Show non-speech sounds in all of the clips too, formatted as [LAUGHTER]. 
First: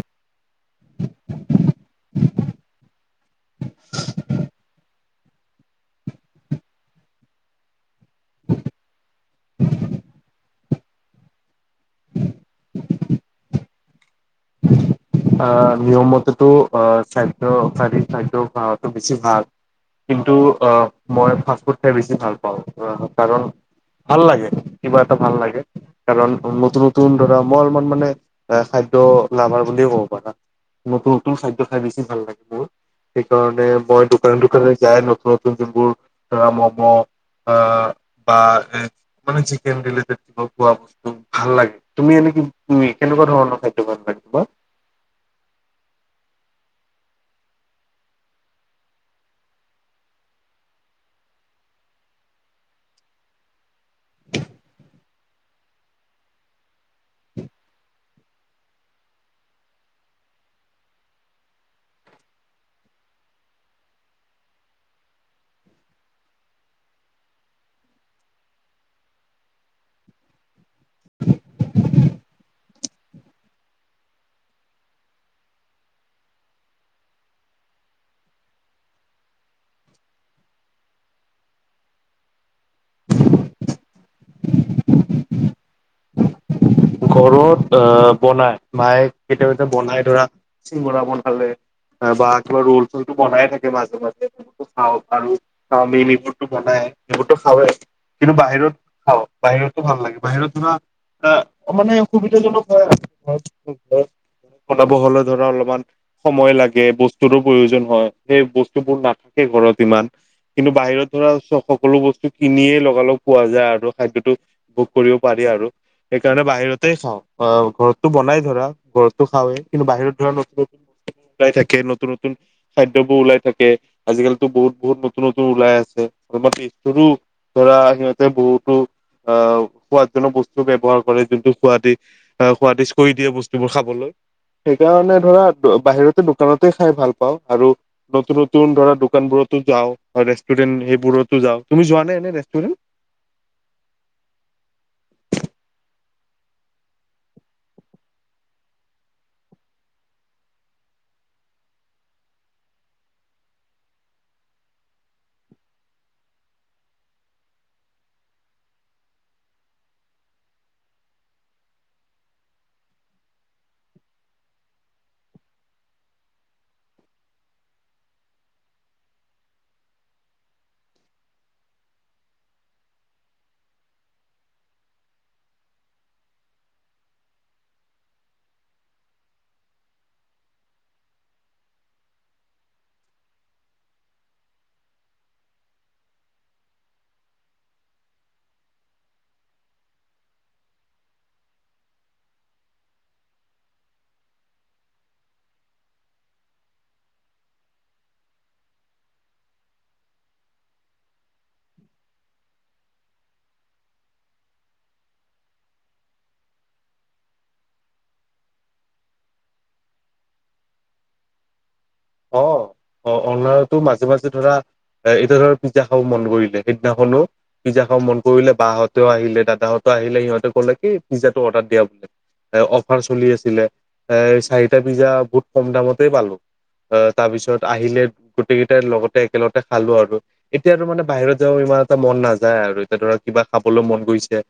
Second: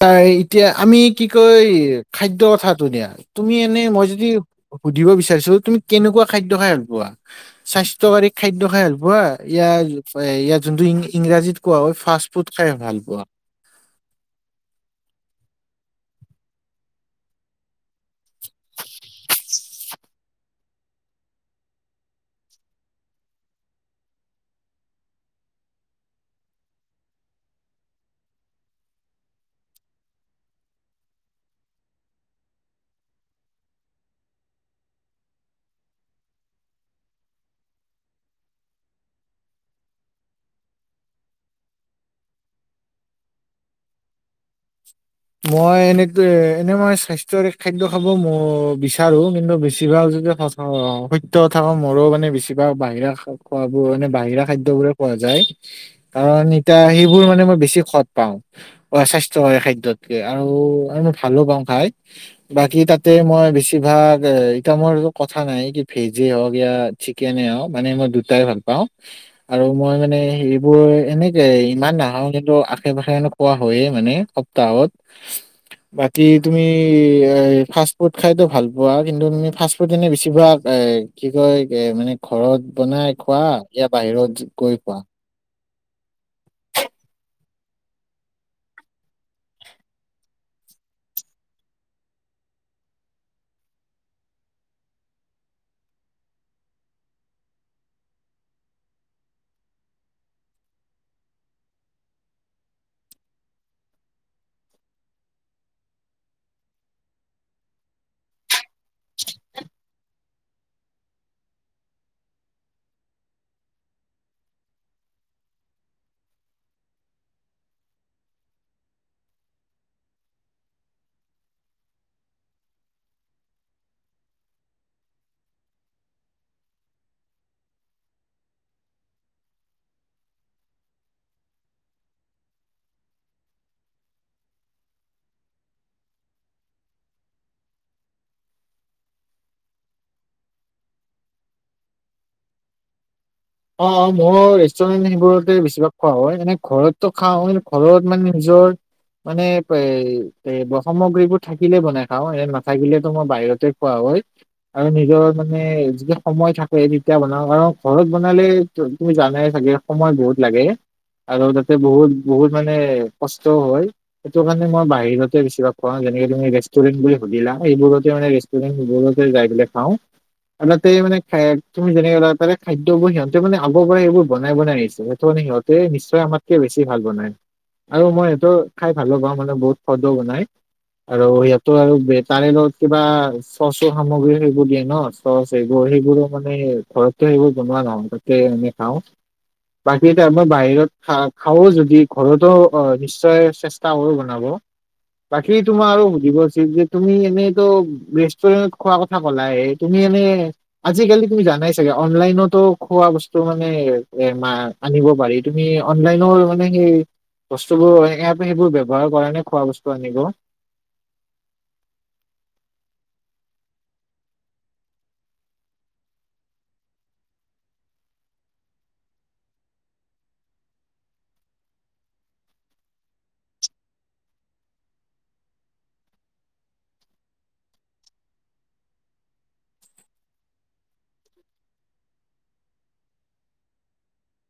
তাই এতিয়া আমি কি কয় খাদ্য কথাটো দিয়া তুমি এনে মই যদি সুধিব বিচাৰিছো, তুমি কেনেকুৱা খাদ্য খায় ভাল পোৱা? স্বাস্থ্যকাৰী খাদ্য খায় ভাল পোৱা ইয়াৰ ইয়াত যোনটো ইংৰাজীত কোৱা হয় ফাষ্ট ফুড খায় ভাল পোৱা? অ নিয়মমতেতো অ স্বাস্থ্যকাৰী খাদ্য খোৱাটো বেছি ভাল। কিন্তু আহ মই ফাষ্টফুড খায় বেছি ভাল পাওঁ, অহ কাৰণ ভাল লাগে কিবা এটা ভাল লাগে। কাৰণ নতুন নতুন ধৰা মই অলপমান মানে এ খাদ্য লাভাৰ বুলিয়ে কওঁ পাৰা, নতুন নতুন খাদ্য খায় বেছি ভাল লাগে মোৰ। সেইকাৰণে মই দোকানে দোকানে যায় নতুন নতুন যোনবোৰ ধৰা ম'ম' অঁ বা মানে এ মানে চিকেন ৰিলেটেড হওক বা ভাল লাগে তুমি এনেকে কি কেনেকুৱা ধৰণৰ খাদ্য ভাল লাগে তোমাৰ? মই এনেটো এ এনে মই স্বাস্থ্যকাৰী খাদ্য খাব ম বিচাৰো, কিন্তু বেছিভাগ যোনটো ফাষ্ট অ সত্য কথা কও মোৰো মানে বেছিভাগ বাহিৰা খা খোৱাবোৱা এনে বাহিৰা খাদ্যবোৰে খোৱা যায়। কাৰণ এতিয়া সেইবোৰ মানে মই বেছি সোৱাদ পাওঁ, অ স্বাস্থ্যকাৰী খাদ্যত আৰু আৰু মই ভালো পাওঁ খায়। বাকী তাতে মই বেছিভাগ এতিয়া মোৰ কথা নাই কি ভেজে হওঁক ইয়াত চিকেনে হওক মানে মই দুটাই ভাল পাওঁ। আৰু মই মানে সেইবোৰ এনেকে ইমান নাখাও কিন্তু আশে পাশে অলপ খোৱা হয়ে মানে সপ্তাহত। [INAUDIBLE] বাকী তুমি এ ফাষ্ট ফুড খাইতো ভাল পোৱা কিন্তু তুমি ফাষ্ট ফুড এনে বেছিভাগ এ কি কয় মানে ঘৰত বনাই খোৱা ই বাহিৰত গৈ খোৱা। ত অ বনাই মায়ে কেতিয়ও কেতিয়া বনাই ধৰা চিঙৰা বনালে বা কিবা ৰোল চলটো বনাই থাকে মাজে মাজে, খাওঁ আৰু চাওমিন এইবোৰটো বনাই এইবোৰটো খাওয়ে। কিন্তু বাহিৰত খাওঁ, বাহিৰতো ভাল লাগে বাহিৰত ধৰা আহ মানে সুবিধাজনক হয়, [INAUDIBLE] বনাব হলে ধৰা অলপমান সময় লাগে, বস্তুৰো প্ৰয়োজন হয় সেই বস্তুবোৰ নাথাকে ঘৰত ইমান কিন্তু বাহিৰত ধৰা সক-সকলো বস্তু কিনিয়েই লগালগ পোৱা যায় আৰু খাদ্যটো বুক কৰিব পাৰি আৰু। সেইকাৰণে বাহিৰত তেই খাওঁ অ ঘৰতটো বনাই ধৰা, ঘৰতটো খাৱেই কিন্তু বাহিৰত ধৰা নতুন নতুন বচ ওলাই থাকে নতুন নতুন খাদ্যবোৰ ওলাই থাকে। আজিকালিতো বহুত বহুত নতুন নতুন ওলাই আছে [UNINTELLIGIBLE] ধৰা সিহঁতে বহুতো আ সোৱাদজনক বস্তু ব্যৱহাৰ কৰে যোনটো সুৱাদি আ সুৱাদিছ কৰি দিয়ে বস্তুবোৰ খাবলৈ। সেইকাৰণে ধৰা ব বাহিৰতে দোকানতে খাই ভাল পাওঁ আৰু নতুন নতুন ধৰা দোকানবোৰতো যাওঁ, আ ৰেষ্টুৰেণ্ট সেইবোৰতো যাওঁ তুমি যোৱা নে এনে ৰেষ্টুৰেণ্ট? অ, মোৰ ৰেষ্টুৰেন্ট সেইবোৰতে বেছিভাগ খোৱা হয়, এনে ঘৰতটো খাওঁ কিন্তু ঘৰত মানে নিজৰ মানে প্ৰাই এই ব সামগ্ৰীবোৰ থাকিলে বনাই খাওঁ এনে নাথাকিলেতো মই বাহিৰতে খোৱা হয়। আৰু নিজৰ মানে যেতিয়া সময় থাকে তেতিয়া বনাওঁ আৰু ঘৰত বনালে তু তুমি জানায়ে চাগে সময় বহুত লাগে। আৰু তাতে বহুত বহুত মানে কষ্টও হয়। সেইটো কাৰণে মই বাহিৰতে বেছিভাগ খোৱা হয় যেনেকে তুমি ৰেষ্টুৰেন্ট বুলি সুধিলা সেইবোৰতে মানে ৰেচ টোৰেন সেইবিলাকতে যাই পেলাই খাওঁ। [UNINTELLIGIBLE] তাতেই মানে খাই তুমি যেনেকে কলা তাতে খাইদ [UNINTELLIGIBLE] সিহঁতে মানে আগৰ পৰাই সেইবোৰ বনাই বনাই আহিছে সেইটো মানে সিহঁতে নিশ্চয় আমাতকে বেছি ভাল বনাই। আৰু মই সিহতৰ খাই ভালো পাওঁ মানে বহুত সোৱাদো বনাই। আৰু সিহঁতৰ আৰু ব্ৰে তাৰে লগত কিবা চচৰ সামগ্ৰী সেবোৰ দিয়ে ন? চচ এইবোৰ সেইবোৰো মানে এ ঘৰতে সেইবোৰ বনোৱা নহয় তাকে [UNINTELLIGIBLE] খাওঁ। বাকী এতিয়া আমা বাহিৰত খাওঁ খাৱই যদি, ঘৰতো অ, নিশ্চয় চেছ তাও বনাব। বাকী তোমাৰ আৰু সুধিব আছিল যে তুমি এনেইতো [UNINTELLIGIBLE] ৰেষ্টুৰেনত খোৱা কথ কথা কলায়ে, তুমি এনে আজিকালি তুমি জানাই চাগে অনলাইনত টো খোৱা বস্তু মানে এ মা আনিব পাৰি তুমি অনলাইনৰ মানে সেই বস্তুবোৰ এ এপ সেইবোৰ ব্যৱহাৰ কৰা নে খোৱা বস্তু আনিব? অ, অ-অনলাইনতো মাজে মাজে ধৰা এ এতিয়া ধৰা পিজ্জা খাব মন কৰিলে সেইদিনাখনো পিজ্জা খাৱ মন কৰিলে বাহঁতেও আহিলে দাদাহঁতে আহিলে সিহঁতে ক'লে কি পিজ্জাটো অৰ্ডাৰ দিয়া বোলে এ অফাৰ চলি আছিলে, এই চাৰিটা পিজ্জা বহুত কম দামতেই পালোঁ। আহ তাৰ পিছত আহিলে গোটেই কেইটাই লগতে একেলগে খালোঁ আৰু। এতিয়াতো মানে বাহিৰত যাৱ ইমান এটা মন নাযায় আৰু এতিয়া ধৰা কিবা খাবলৈ মন গৈছে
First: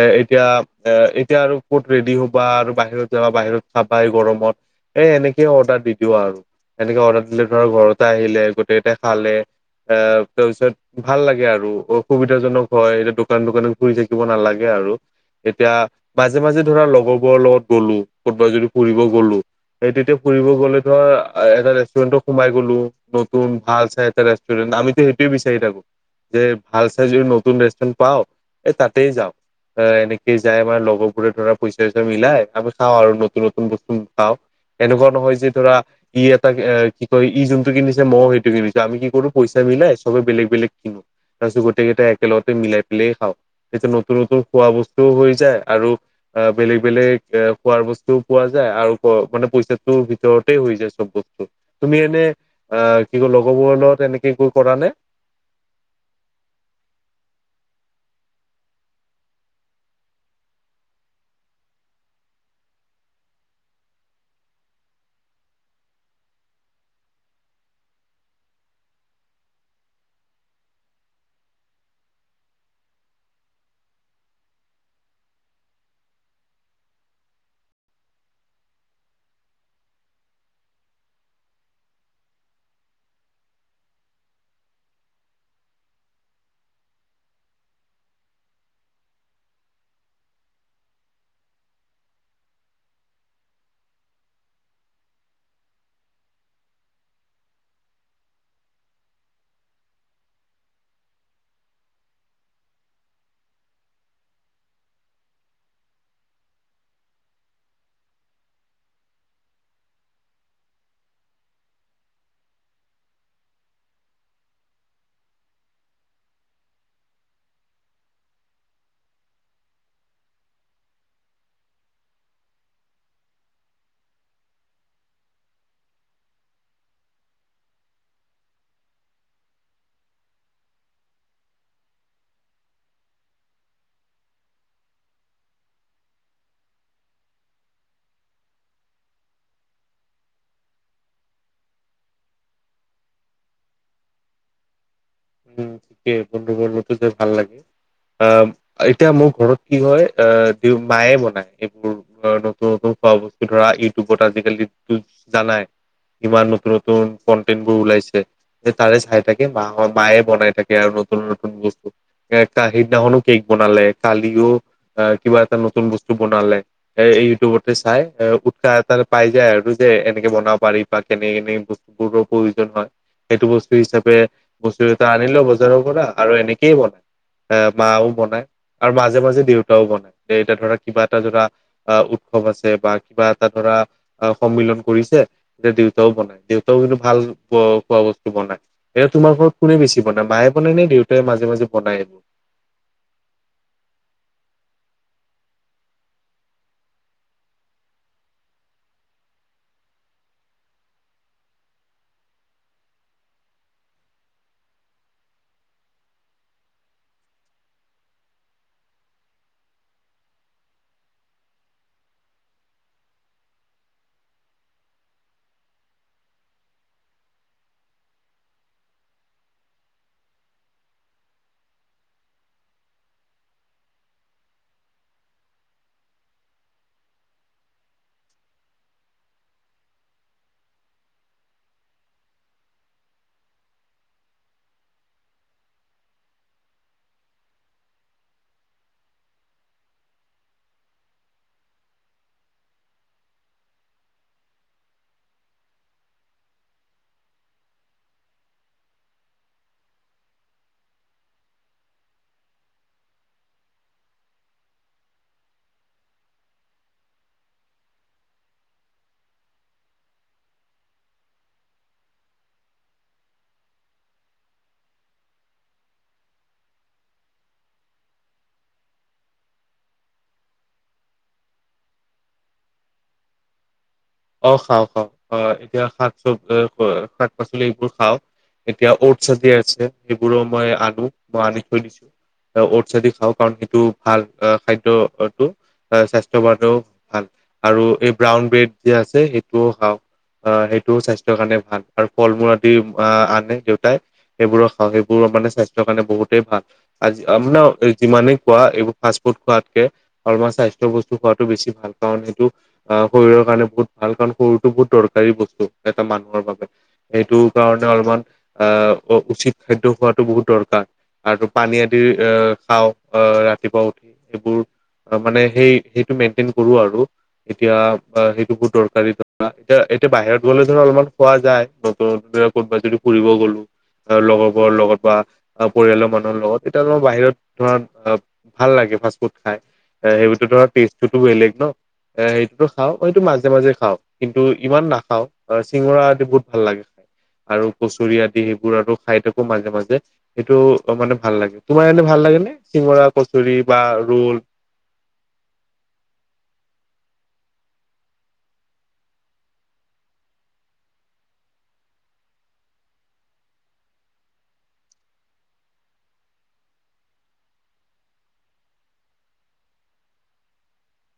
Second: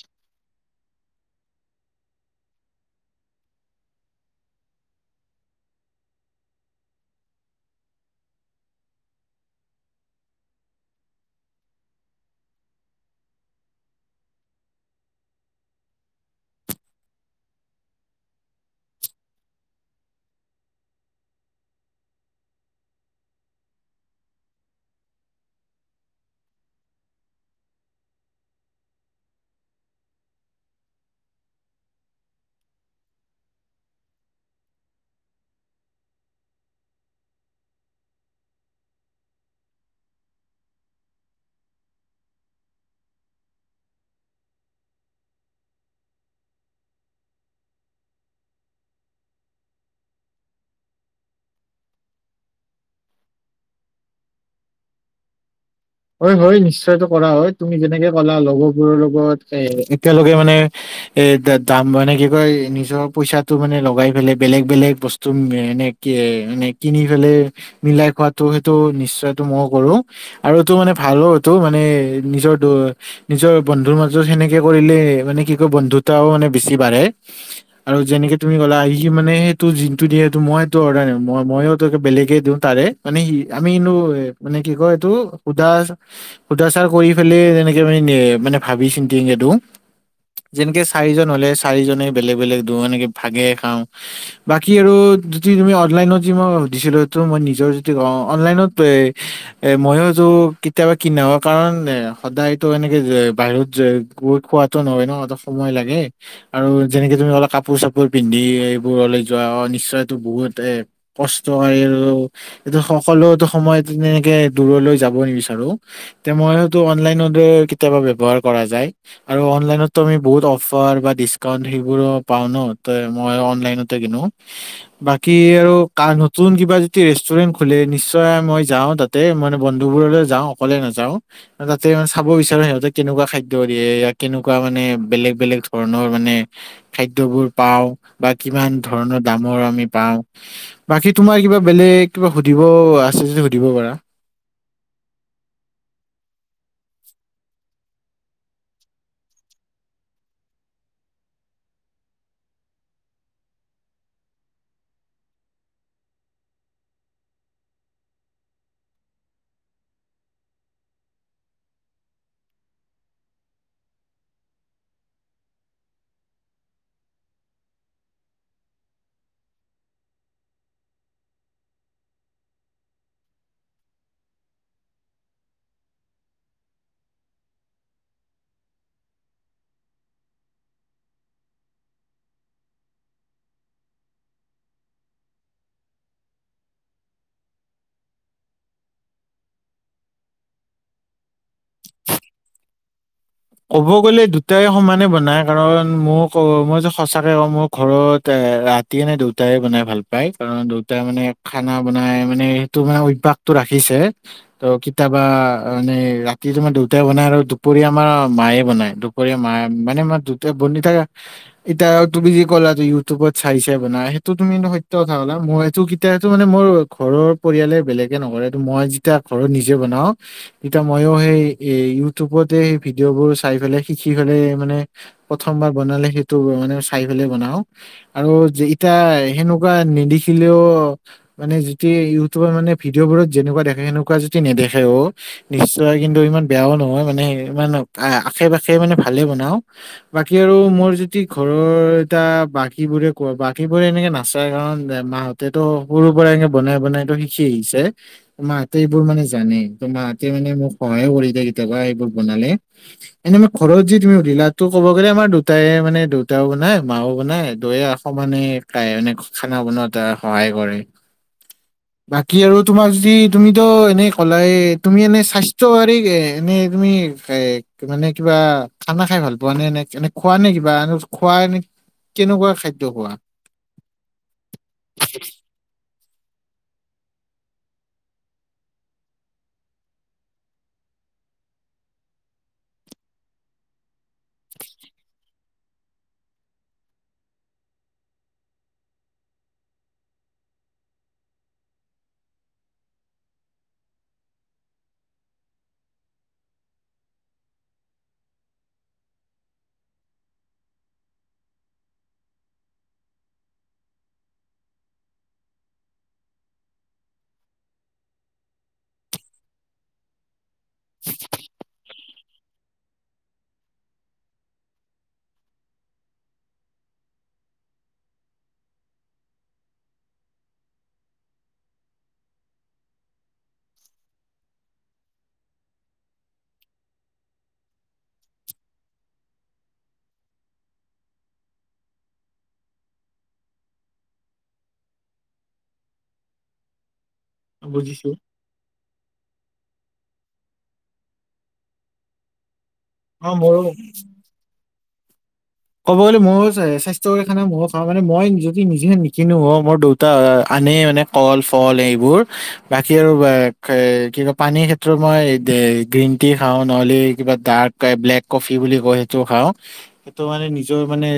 এ এতিয়া এ এতিয়া আৰু ক'ত ৰেডি হ'বা আৰু বাহিৰত যাবা, বাহিৰত খাবা এই গৰমত। এ এনেকে অৰ্ডাৰ দি দিওঁ আৰু, এনেকে অৰ্ডাৰ দিলে ধৰা ঘৰতে আহিলে, গোটেইটাই খালে এ তাপিছত ভাল লাগে আৰু অসুবিধাজনক হয় এতিয়া দোকান দোকানত ঘুৰি থাকিব নালাগে আৰু এতিয়া, মাজে মাজে ধৰা লগৰবোৰৰ লগত গ'লো, ক'তবা যদি ফুৰিব গ'লো সেই তেতিয়া ফুৰিব গ'লে [UNINTELLIGIBLE] আহ এটা ৰেষ্টুৰেণ্টত সোমাই গ'লো, নতুন ভাল চাই এটা ৰেষ্টুৰেণ্ট আমিতো সেইটোৱে বিচাৰি থাকো যে ভাল চাই যই নতুন ৰেষ্টুৰেণ্ট পাওঁ, এই তাতেই যাওঁ। [UNINTELLIGIBLE] এনেকেই যাই আমাৰ লগৰবোৰে ধৰা পইচা ইচা মিলাই, আমি খাওঁ আৰু নতুন নতুন বস্তু পাওঁ। এনেকুৱা নহয় যে ধৰা ই এটা এ কি কয় ই যোনটো কিনিছে ময়ো সেইটো কিনিছো আমি কি কৰোঁ পইচা মিলাই চবে বেলেগ বেলেগ কিনো। তাপিছত গোটেইকেইটাই একেলগতে মিলাই পেলাই খাওঁ, তেতিয়া নতুন নতুন খোৱা বস্তুও হৈ যায় আৰু আ বেলেগ বেলেগ এ খোৱাৰ বস্তুও পোৱা যায় আৰু প মানে পইচাটোও ভিতৰতে হৈ যায় [UNINTELLIGIBLE] তুমি এনে অ, [UNINTELLIGIBLE] লগৰবোৰৰ লগত এনেকে গৈ কৰা নে? হয়, হয়, নিশ্চয়তো কৰা হয়। তুমি যেনেকে ক'লা, লগৰবোৰৰ লগত এতিয়ালগে মানে এ, দাম মানে কি কয়, নিজৰ পইচাটো মানে লগাই পেলাই, বেলেগ-বেলেগ বস্তু এনে এ, মানে কিনি পেলাই মিলাই খোৱাটো, সেইটো নিশ্চয়তটো মই কৰো, আৰু টো মানে ভালো এইটো, মানে নিজৰ নিজৰ বন্ধুৰ মাজত সেনেকে কৰিলে, মানে কি কয়, বন্ধুতাও মানে বেছি বাঢ়ে। আৰু যেনেকে তুমি ক'লা, সি মানে সেইটো যিনটো দিয়ে সেইটো মই সেইটো অৰ্ডাৰ [UNINTELLIGIBLE] মইটো বেলেগে দিওঁ তাৰে। মানে সি আমিনো, মানে কি কয় এইটো [UNINTELLIGIBLE] সুধা চাৰ কৰি পেলাই তেনেকে মানে মানে ভাবি-চিন্তি [UNINTELLIGIBLE] যেনেকে চাৰিজন হ'লে, চাৰিজনে বেলেগ-বেলেগ দিও এনেকে ভাগে খাওঁ বাকী আৰু, যদি তুমি অনলাইনত যি মই সুধিছিলোটো মই নিজৰ যদি কওঁ অনলাইনত এ [UNINTELLIGIBLE] কেতিয়াবা কিনা হয়, কাৰণ এ সদায়তো এনেকে যে বাহিৰত গৈ খোৱা টো নহয় ন, [UNINTELLIGIBLE] সময় লাগে। আৰু যেনেকে তুমি অলপ কাপোৰ-চাপোৰ পিন্ধি এইবোৰলৈ যোৱা, নিশ্চয়তো বহুত এ [UNINTELLIGIBLE] [UNINTELLIGIBLE] আৰু অনলাইনত আমি বহুত অফাৰ বা ডিচকাউন্ট সেইবিলাক পাও ন, [UNINTELLIGIBLE] মই অনলাইনত তে কিনো। বাকী আৰু, নতুন কিবা যদি ৰেষ্টুৰেন্ট খোলে, নিশ্চয় মই যাও তাতে, মানে বন্ধ বোৰলৈ যাওঁ, অকলে নাযাওঁ। তাতে মানে চাব বিচাৰো, সিহঁতে কেনেকুৱা খাদ্য দিয়ে, কেনেকুৱা মানে বেলেগ-বেলেগ ধৰণৰ মানে খাদ্যবোৰ পাও বা কিমান ধৰণৰ দামৰ আমি পাও। বাকী, তোমাৰ কিবা বেলেগ কিবা সুধিব আছে যদি সুধিব পাৰা। উম, তাকে বন্ধু বোৰৰ লগত যায় ভাল লাগে। অ, এতিয়া মোৰ ঘৰত কি হয়, মায়ে বনায় এইবোৰ নতুন-নতুন খোৱা বস্তু ধৰা, ইউটিউবত আজিকালিটো জানাই। ইমান নতুন-নতুন কনটেনট বোৰ ওলাইছে, এ তাৰে চাই থাকে, মাহ মায়ে বনাই থাকে আৰু নতুন-নতুন বস্তু, এ, সিদিনাখনো কেক বনালে, কালিও আহ, কিবা এটা নতুন বস্তু বনালে। এ, ইউটিউবতে চাই, এ, উৎসাহ এ পাই যায় আৰু যে এনেকে বনাব পাৰি বা কেনে-কেনে বস্তু [UNINTELLIGIBLE] প্ৰয়োজন হয়, সেইটো বস্তু হিচাপে বস্তু দুটা আনিলো বজাৰৰ পৰা আৰু এনেকেই বনাই, এ মাও বনাই। আৰু মাজে-মাজে দেউতাও বনাই, দেউতা ধৰা, কিবা এটা ধৰা আহ, উৎসৱ আছে বা কিবা এটা ধৰা, সন্মিলন কৰিছে যে দেউতাও বনাই, দেউতাও কিন্তু ভাল খোৱা বস্তু বনাই। তোমাৰ ঘৰত কোনে বেছি বনায়? মায়ে বনাই নে, দেউতাই মাজে-মাজে বনাই এইবোৰ? ক'ব গ'লে দুটাই সমানে বনায়, কাৰণ মোক মই যে সঁচাকৈ কওঁ মই ঘৰত ৰা তি [UNINTELLIGIBLE] দেউতাই বনাই ভাল পায়, কাৰণ দেউতাই মানে খানা বনাই, মানে সেইটো মানে অভ্যাসটো ৰাখিছে ত, কেতিয়াবা মানে ৰাতি তোমাৰ দেউতা বনাই আৰু দুপৰীয়া আমাৰ মায়ে বনাই, দুপৰীয়া মায় মানে [UNINTELLIGIBLE] এতিয়া তুমি যে ক'লা ইউটিউবত চাই-চাই বনাই, সেইটো তুমি সত্য কথা ক'লা, মইটো সেইটো মানে মোৰ ঘৰৰ পৰিয়ালে বেলেগে নকৰে, এইটো মই যেতিয়া ঘৰত নিজে বনাও তেতিয়া মই ও সেই এ ইউটিউবতে সেই ভিডিঅ'বোৰ চাই পেলাই, শিকি পেলাই মানে প্ৰথমবাৰ বনালে সেইটো মানে চাই পেলাই বনাও। আৰু যেইটা সেনেকুৱা নেদেখিলেও মানে, যদি ইউটিউবৰ মানে, ভিডিঅবোৰত যেনেকুৱা দেখে, সেনেকুৱা যদি নেদেখে অ'। নিশ্চয় কিন্তু, ইমান বেয়াও নহয় মানে। ইমান, আশে-পাশে মানে, ভালে বনাওঁ। বাকী আৰু মোৰ যদি, ঘৰৰ এটা, বাকীবোৰে কোৱা, বাকীবোৰে এনেকে নাচাই। কাৰণ, মাহঁত তেতো সৰুৰ পৰা, এনেকে বনাই-বনাই শিকি আহিছে। মাহঁতে এইবোৰ মানে, জানে। ত' মাহঁতে মানে, মোক সহায়ো কৰি দিয়ে, কেতিয়াবা এইবোৰ বনালে। এনে, মই ঘৰত যি তুমি উঠিলা, তো ক'ব গ'লে, আমাৰ দুটায়ে মানে, দেউতাও বনাই, মাও বনাই, দুয়ো। সমানে [UNINTELLIGIBLE] মানে, খানা বনোৱাত সহায় কৰে। [INAUDIBLE] বাকী আৰু তোমাক যদি, তুমিতো এনেই ক'লাই, তুমি এনে, স্বাস্থ্য [UNINTELLIGIBLE] এনে তুমি খাই, মানে কিবা, খানা খাই ভালপোৱানে? নে এনে, খোৱানে কিবা? খোৱা এনে কেনেকুৱা খাদ্য খোৱা? অ'! খাওঁ-খাওঁ। অ'! এতিয়া, শাক চব শাক-পাচলিবোৰ খাওঁ। এতিয়া, অটছ আদি আছে, সেইবোৰো মই আনোঁ, মই আনি থৈ দিছোঁ। অটছেদি খাওঁ। কাৰণ, সেইটো ভাল খাদ্য, সেইটো। হয়, স্বাস্থ্য বাবেও ভাল। আৰু এই, ব্ৰাউন ব্ৰেড যে আছে, সেইটোও খাওঁ। অ' সেইটোও স্বাস্থ্যৰ কাৰণে ভাল! আৰু ফল-মূল আদি আঁ আনে, দেউতাই। সেইবোৰো খাওঁ, সেইবোৰো মানে, স্বাস্থ্যৰ কাৰণে বহুতেই ভাল! আজি, আপোনাৰ যিমানেই খোৱা, এইবোৰ ফাষ্ট- ফুড খোৱাতকে [UNINTELLIGIBLE] স্বাস্থ্য বস্তু খোৱাটো বেছি ভাল! কাৰণ সেইটো, অ' শৰীৰৰ কাৰণে, বহুত ভাল! কাৰণ, সৰুটো বহুত দৰকাৰী বস্তু, এটা মানুহৰ বাবে। সেইটো কাৰণে অলপমান, আঁ উচিত খাদ্য খোৱাটো বহুত দৰকাৰ। আৰু পানী আদিৰ আঁ খাওঁ। আঁ ৰাতিপুৱা উঠি, এইবোৰ। মানে সেই, সেইটো মেইন্টেইন কৰোঁ আৰু। এতিয়া, [UNINTELLIGIBLE] বহুত দৰকাৰী [UNINTELLIGIBLE] এতিয়া, এতিয়া বাহিৰত গ'লে ধৰা, অলপমান খোৱা যায়। নতুন [UNINTELLIGIBLE] ক'ৰবাত যদি ফুৰিব গ'লো। লগৰবোৰৰ লগত বা পৰিয়ালৰ মানুহৰ লগত। এতিয়া [UNINTELLIGIBLE] বাহিৰত ধৰা, অ' ভাল লাগে, ফাষ্টফুড খায়! এ, সেইবোৰতো ধ, টেষ্টো বেলেগ ন'! এ, সেইটোতো খাওঁ। এইটো মাজ মাজে-মাজে খাওঁ। কিন্তু, ইমান নাখাওঁ, চিঙৰা আদি বহুত ভাল লাগে! আৰু বুজিছো কচৰি আদি সেইবোৰ আৰু খাই থাকোঁ, মাজে-মাজে। সেইটো, অ' মানে, ভাল লাগে। তোমাৰ এনে ভাল লাগেনে? চিঙৰা, অ কচৰি মোৰো বা ৰোল। ক'ব গ'লে, মইয়ো স্বাস্থ্যকৰ খানা মইয়ো খাওঁ। মানে, মই যদি নিজে নিকিনো, অ' মোৰ দেউ তা আনে মানে, কল-ফল এইবোৰ। বাকী আৰু [UNINTELLIGIBLE] কি কয়, পানীৰ ক্ষে ত্ৰ মই, [UNINTELLIGIBLE] গ্ৰীণ-টি খাওঁ, নহ'লে কিবা ডাৰ্ক, ব্লেক কফি বুলি কয়, সেইটো খাওঁ। ত' মানে, নিজৰ মানে,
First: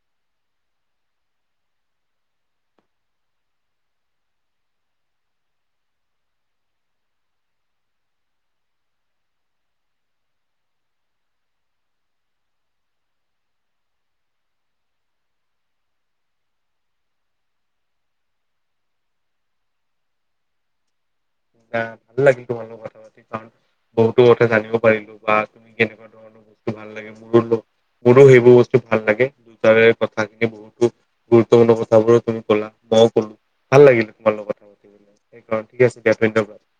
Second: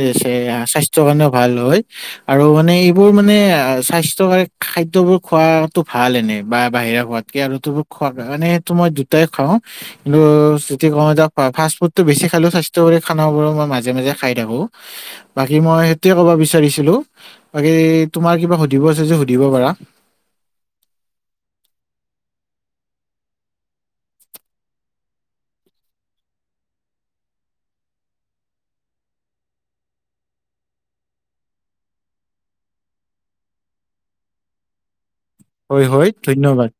স্বাস্থ্যৰ কাৰণেও ভাল হয়। আৰু মানে, এইবোৰ মানে, স্বাস্থ্যকৰ খাদ্যবোৰ খোৱাটো ভাল এনে। বা বাহিৰে খোৱা আৰু [UNINTELLIGIBLE] বোৰ খোৱা নাই। মানে, সেইটো মই দুইটাই খাওঁ। কিন্তু, যদি কওঁ, এতিয়া ফাষ্ট-ফুডটো বেছি খালেওঁ, স্বাস্থ্যকৰি খানাবোৰ মই মাজে মাজে-মাজে খাই থাকোঁ। বাকী মই, সেইটোৱে ক'ব বিচাৰিছিলোঁ। বাকী, তোমাৰ কিবা সুধিব আছে যদি, সুধিব পাৰা? [UNINTELLIGIBLE] কাৰণ, বহুতো কথা জানিব পাৰিলোঁ বা তুমি কেনেকুৱা ধৰণৰ বস্তু ভাল লাগে, মোৰো মোৰো সেইবোৰ বস্তু ভাল লাগে। তাৰে কথাখিনি বহুতো গুৰুত্বপূৰ্ণ কথাবোৰো তুমি ক'লা, মই ক'লোঁ। ভাল লাগিলে তোমৰ লগত! কথা পাতি সেইকাৰণে ঠিক হয়, আছে হয়, দিয়া ধন্যবাদ।